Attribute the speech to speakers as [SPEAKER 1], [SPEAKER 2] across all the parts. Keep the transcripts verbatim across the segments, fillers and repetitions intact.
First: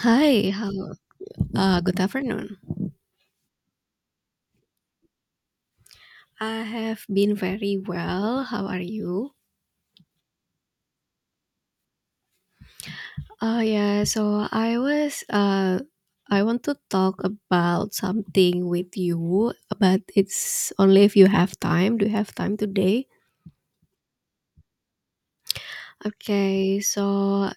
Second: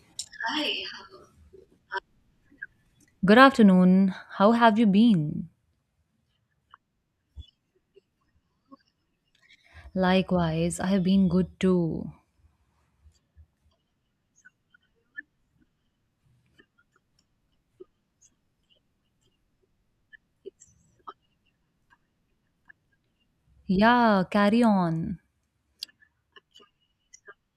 [SPEAKER 1] Hi, how, uh, good afternoon.
[SPEAKER 2] Good afternoon. How have you been?
[SPEAKER 1] I have been very well. How are you?
[SPEAKER 2] Likewise, I have been good too.
[SPEAKER 1] Uh, yeah, so I was, uh, I want to talk about something with you, but it's only if you have time. Do you have time today?
[SPEAKER 2] Yeah, carry on.
[SPEAKER 1] Okay, so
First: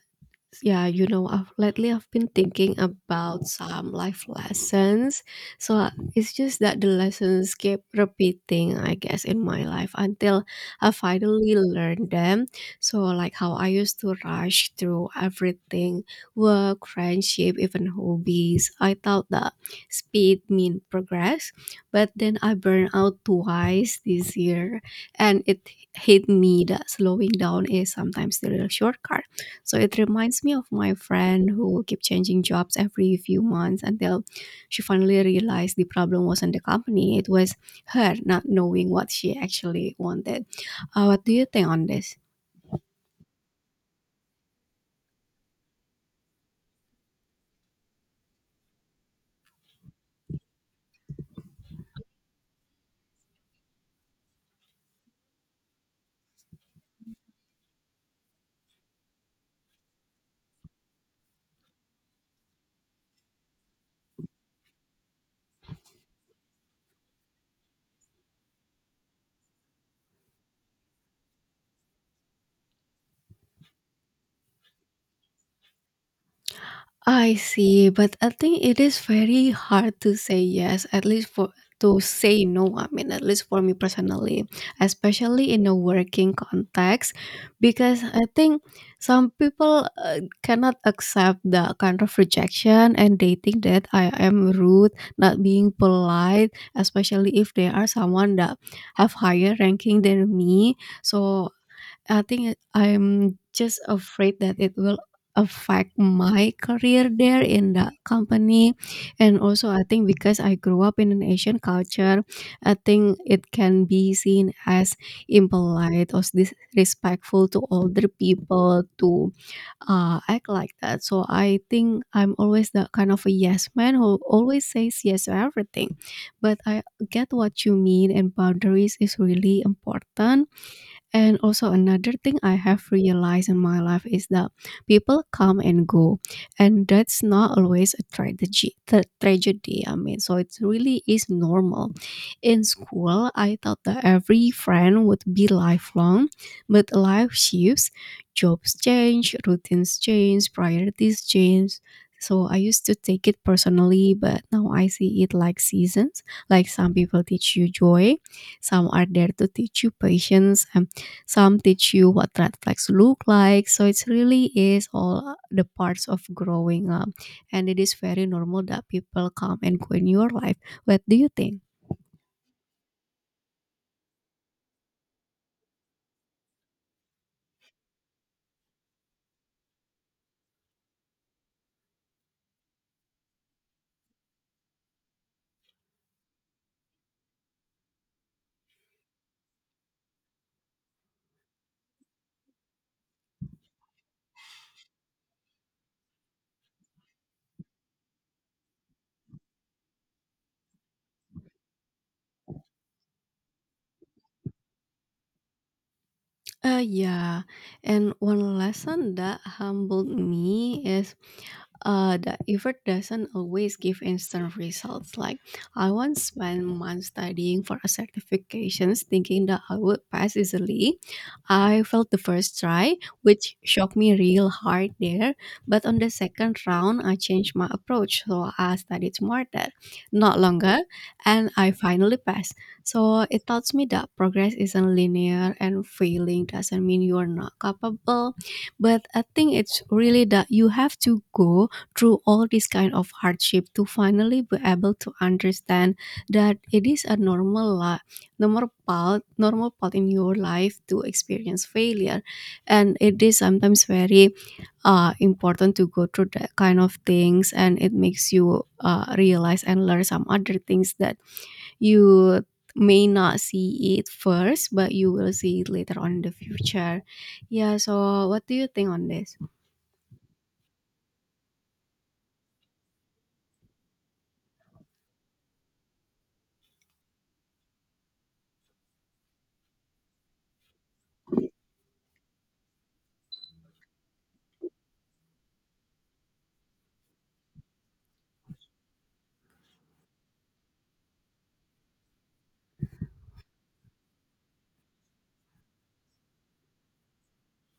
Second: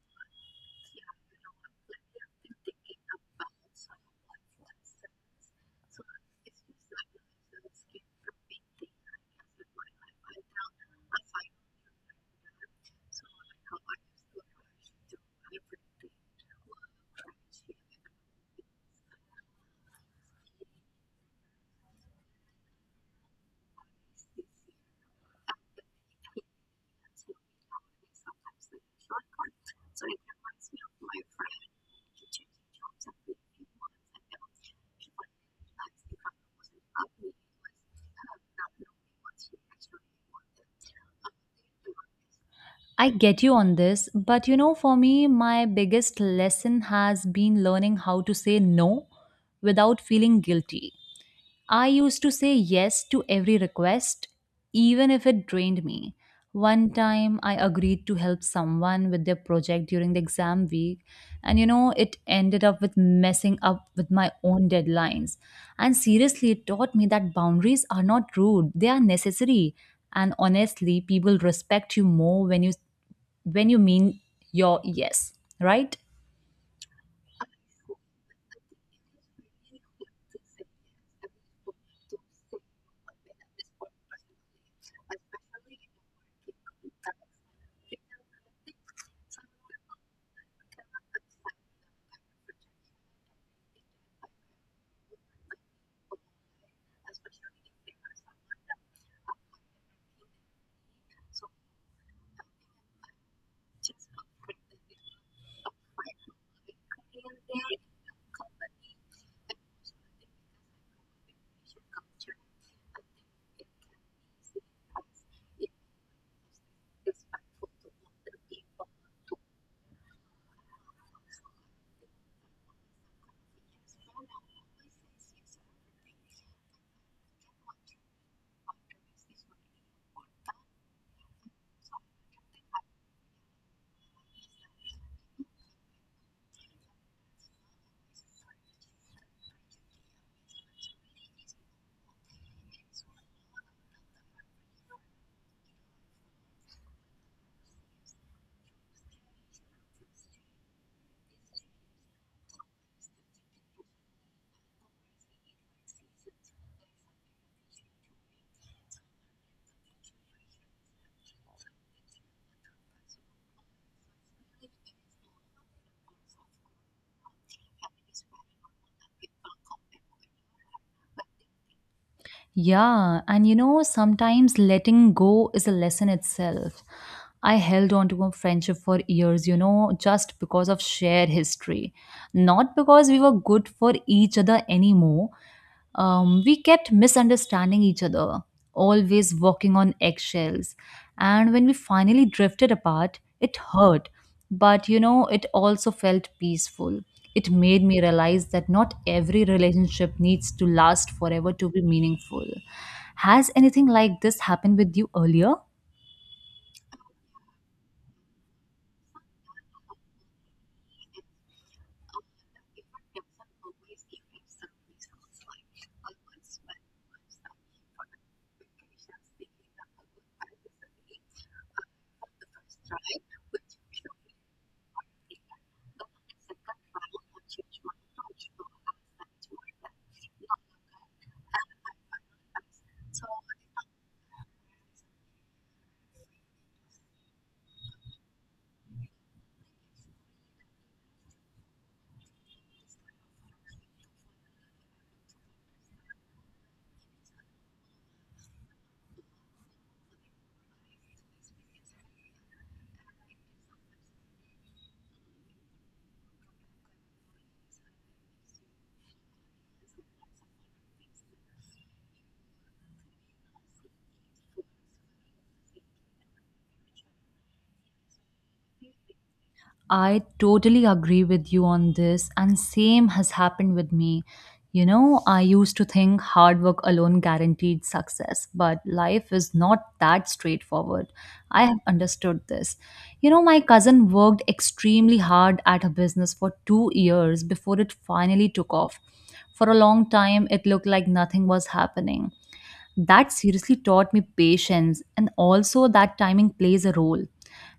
[SPEAKER 1] yeah, you know, I've lately I've been thinking about some life lessons. So uh, it's just that the lessons keep repeating, I guess, in my life until I finally learned them. So like how I used to rush through everything, work, friendship, even hobbies. I thought that speed mean progress, but then I burned out twice this year, and it hit me that slowing down is sometimes the real shortcut. So it reminds me of my friend who kept changing jobs every few months until she finally realized the problem wasn't the company, it was her not knowing what she actually wanted. Uh, what do you think on this?
[SPEAKER 2] I get you on this, but you know, for me, my biggest lesson has been learning how to say no without feeling guilty. I used to say yes to every request, even if it drained me. One time, I agreed to help someone with their project during the exam week, and you know, it ended up with messing up with my own deadlines. And seriously, it taught me that boundaries are not rude, they are necessary. And honestly, people respect you more when you when you mean your yes, right?
[SPEAKER 1] I see, but I think it is very hard to say yes, at least for to say no. I mean, at least for me personally, especially in a working context, because I think some people uh, cannot accept the kind of rejection and they think that I am rude, not being polite, especially if they are someone that have higher ranking than me. So I think it- I'm just afraid that it will affect my career there in that company. And also I think because I grew up in an Asian culture, I think it can be seen as impolite or disrespectful to older people to uh, act like that. So I think I'm always that kind of a yes man who always says yes to everything, but I get what you mean, and boundaries is really important. And also another thing I have realized in my life is that people come and go, and that's not always a tragedy. The tragedy, I mean, so it really is normal. In school, I thought that every friend would be lifelong, but life shifts, jobs change, routines change, priorities change. So I used to take it personally, but now I see it like seasons. Like some people teach you joy, some are there to teach you patience, some teach you what red flags look like. So it's really is all uh, the parts of growing up. And it is very normal that people come and go in your life. What do you think?
[SPEAKER 2] Yeah, and you know, sometimes letting go is a lesson itself. I held on to a friendship for years, you know, just because of shared history, not because we were good for each other anymore. Um, we kept misunderstanding each other, always walking on eggshells. And when we finally drifted apart, it hurt, but you know, it also felt peaceful. It made me realize that not every relationship needs to last forever to be meaningful. Has anything like this happened with you earlier?
[SPEAKER 1] Uh, yeah, and one lesson that humbled me is uh, that effort doesn't always give instant results. Like, I once spent months studying for a certifications thinking that I would pass easily. I felt the first try, which shocked me real hard there. But on the second round, I changed my approach, so I studied smarter, not longer, and I finally passed. So it taught me that progress isn't linear and failing doesn't mean you're not capable. But I think it's really that you have to go through all this kind of hardship to finally be able to understand that it is a normal life, normal part, normal part in your life to experience failure. And it is sometimes very uh, important to go through that kind of things, and it makes you uh, realize and learn some other things that you may not see it first, but you will see it later on in the future. Yeah, so what do you think on this?
[SPEAKER 2] I totally agree with you on this, and same has happened with me. You know, I used to think hard work alone guaranteed success, but life is not that straightforward. I have understood this. You know, my cousin worked extremely hard at her business for two years before it finally took off. For a long time, it looked like nothing was happening. That seriously taught me patience, and also that timing plays a role.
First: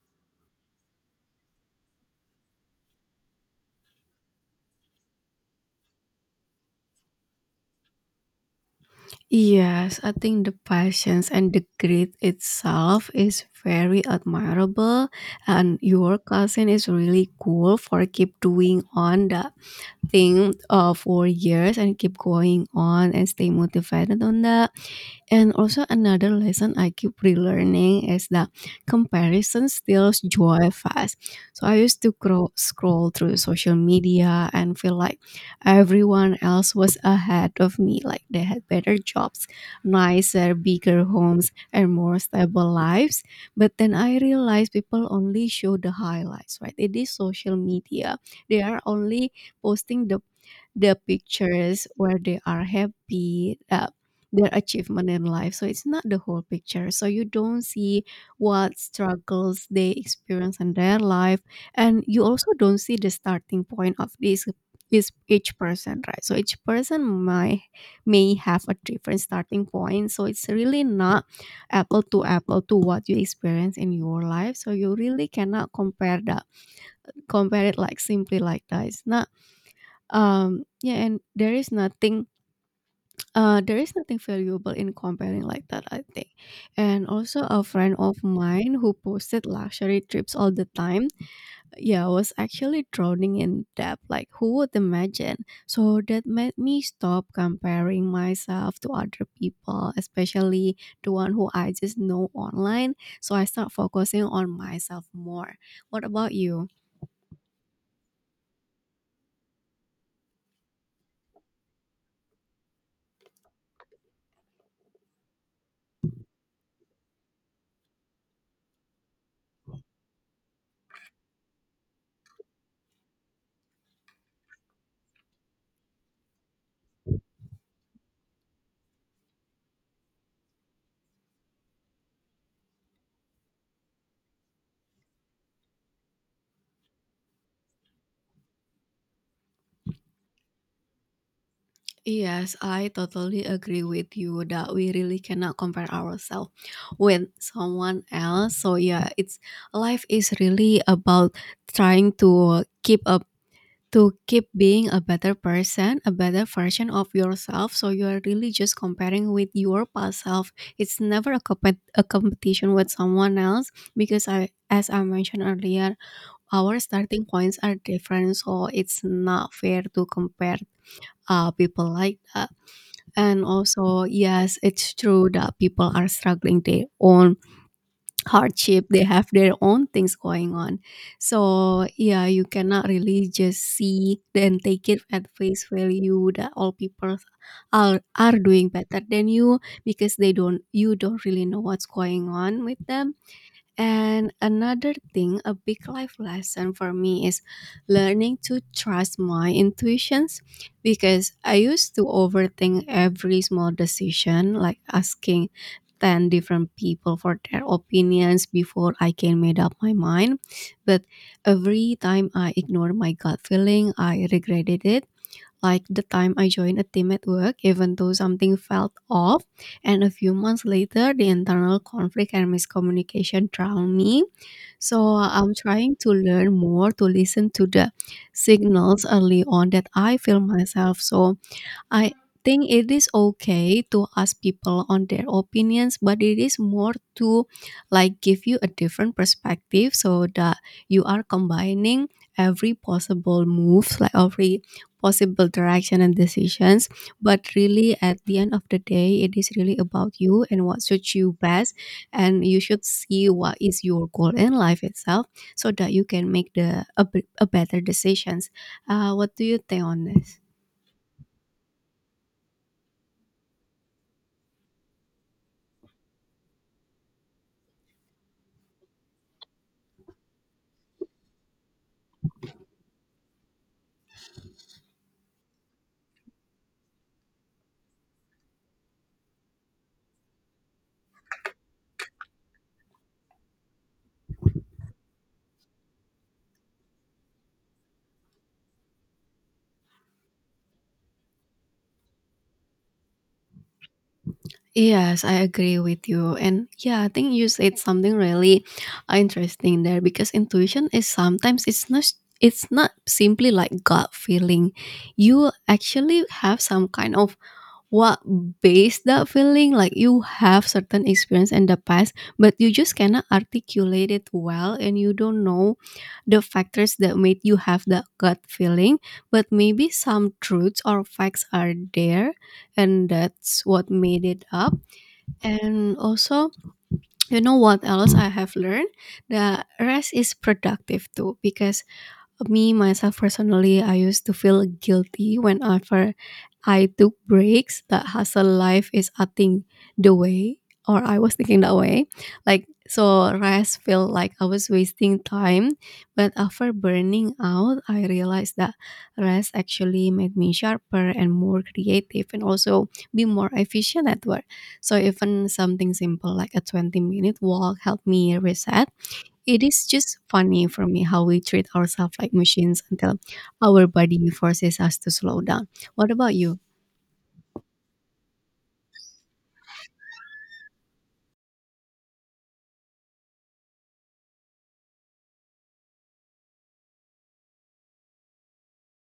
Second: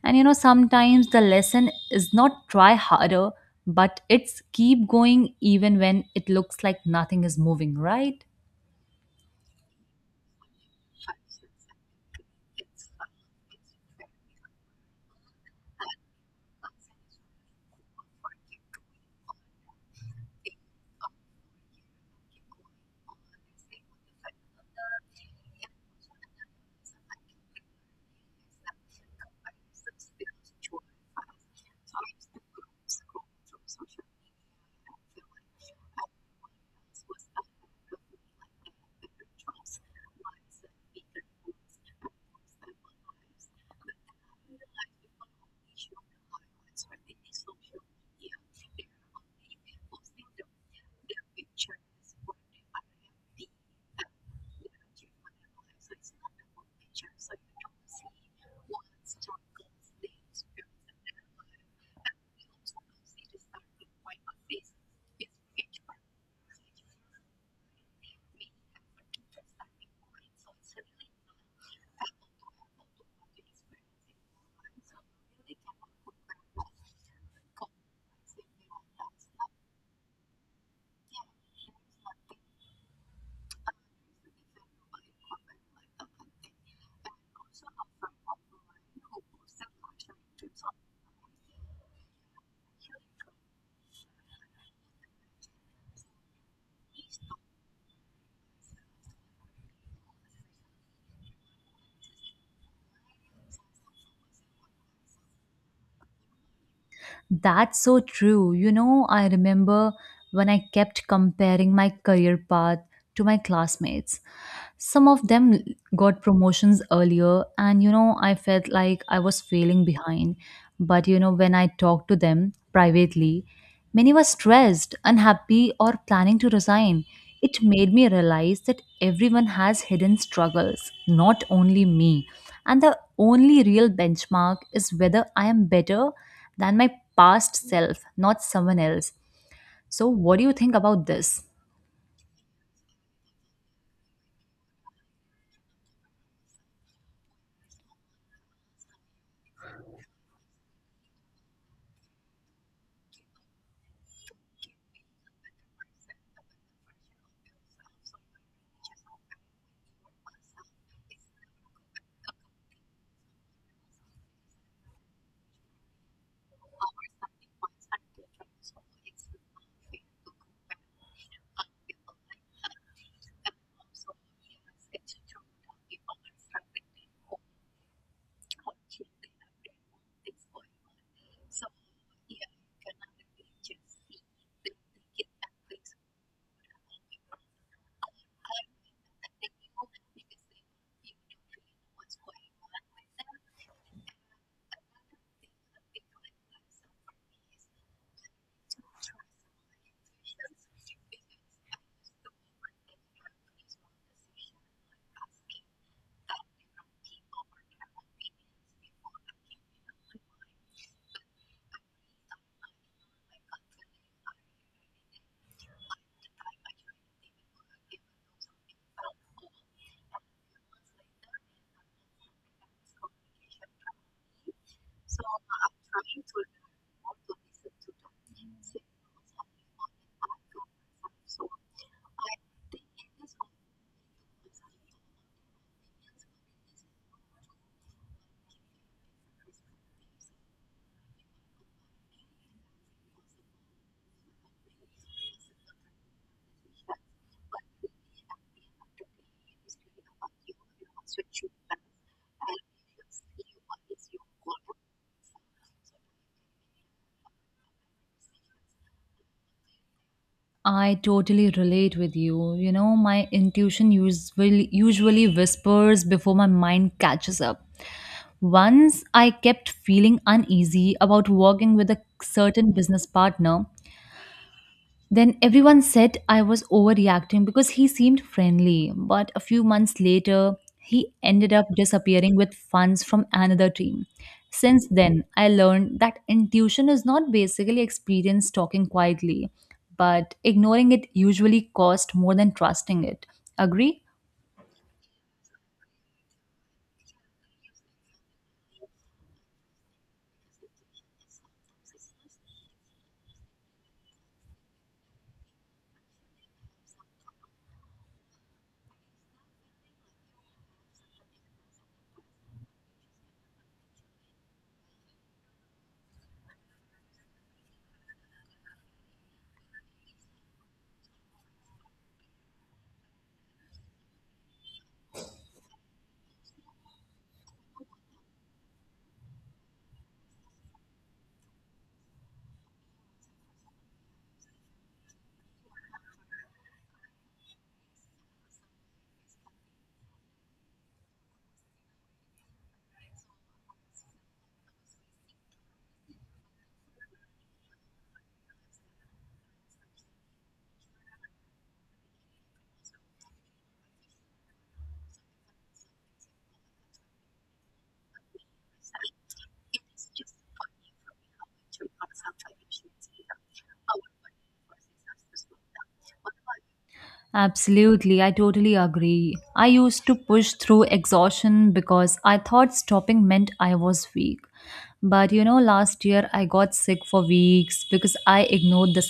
[SPEAKER 2] And you know, sometimes the lesson is not try harder, but it's keep going even when it looks like nothing is moving, right?
[SPEAKER 1] Yes, I think the patience and the grit itself is very admirable, and your cousin is really cool for keep doing on that thing uh, for years and keep going on and stay motivated on that. And also another lesson I keep relearning is that comparison steals joy fast. So I used to cro- scroll through social media and feel like everyone else was ahead of me, like they had better jobs, nicer, bigger homes, and more stable lives. But then I realized people only show the highlights, right? It is social media, they are only posting the the pictures where they are happy, uh, their achievement in life. So it's not the whole picture. So you don't see what struggles they experience in their life, and you also don't see the starting point of this is each person, right? So each person might may have a different starting point, so it's really not apple to apple to what you experience in your life. So you really cannot compare that compare it like simply like that. It's not um, yeah, and there is nothing uh there is nothing valuable in comparing like that, I think. And also a friend of mine who posted luxury trips all the time, yeah, was actually drowning in debt. Like who would imagine? So that made me stop comparing myself to other people, especially the one who I just know online. So I start focusing on myself more. What about you?
[SPEAKER 2] That's so true. You know, I remember when I kept comparing my career path to my classmates. Some of them got promotions earlier, and you know, I felt like I was failing behind. But you know, when I talked to them privately, many were stressed, unhappy, or planning to resign. It made me realize that everyone has hidden struggles, not only me. And the only real benchmark is whether I am better than my past self, not someone else. So, what do you think about this?
[SPEAKER 1] Yes, I totally agree with you that we really cannot compare ourselves with someone else. So yeah, it's life is really about trying to keep up to keep being a better person, a better version of yourself. So you are really just comparing with your past self. It's never a, compet a competition with someone else, because I as I mentioned earlier, our starting points are different. So it's not fair to compare uh, people like that. And also, yes, it's true that people are struggling their own hardship. They have their own things going on. So, yeah, you cannot really just see then take it at face value that all people are are doing better than you, because they don't you don't really know what's going on with them. And another thing, a big life lesson for me is learning to trust my intuitions, because I used to overthink every small decision, like asking ten different people for their opinions before I can made up my mind. But every time I ignored my gut feeling, I regretted it, like the time I joined a team at work, even though something felt off. And a few months later, the internal conflict and miscommunication drowned me. So I'm trying to learn more to listen to the signals early on that I feel myself. So I think it is okay to ask people on their opinions, but it is more to like give you a different perspective so that you are combining every possible move, like every possible direction and decisions. But really, at the end of the day, it is really about you and what suits you best. And you should see what is your goal in life itself so that you can make the a, b- a better decisions. Uh, what do you think on this?
[SPEAKER 2] I totally relate with you. You know, my intuition usually usually whispers before my mind catches up. Once I kept feeling uneasy about working with a certain business partner, then everyone said I was overreacting because he seemed friendly, but a few months later, he ended up disappearing with funds from another team. Since then, I learned that intuition is not basically experience talking quietly, but ignoring it usually cost more than trusting it. Agree?
[SPEAKER 1] Yes, I agree with you. And yeah, I think you said something really uh, interesting there, because intuition is sometimes it's not it's not simply like gut feeling. You actually have some kind of what base that feeling, like you have certain experience in the past, but you just cannot articulate it well and you don't know the factors that made you have that gut feeling, but maybe some truths or facts are there, and that's what made it up. And also, you know what else I have learned? The rest is productive too, because me myself personally, I used to feel guilty whenever I took breaks. That hustle life is acting the way, or I was thinking that way, like so rest felt like I was wasting time. But after burning out, I realized that rest actually made me sharper and more creative, and also be more efficient at work. So even something simple like a twenty minute walk helped me reset. It is just funny for me how we treat ourselves like machines until our body forces us to slow down. What about you?
[SPEAKER 2] Absolutely, I totally agree. I used to push through exhaustion because I thought stopping meant I was weak. But you know, last year I got sick for weeks because I ignored the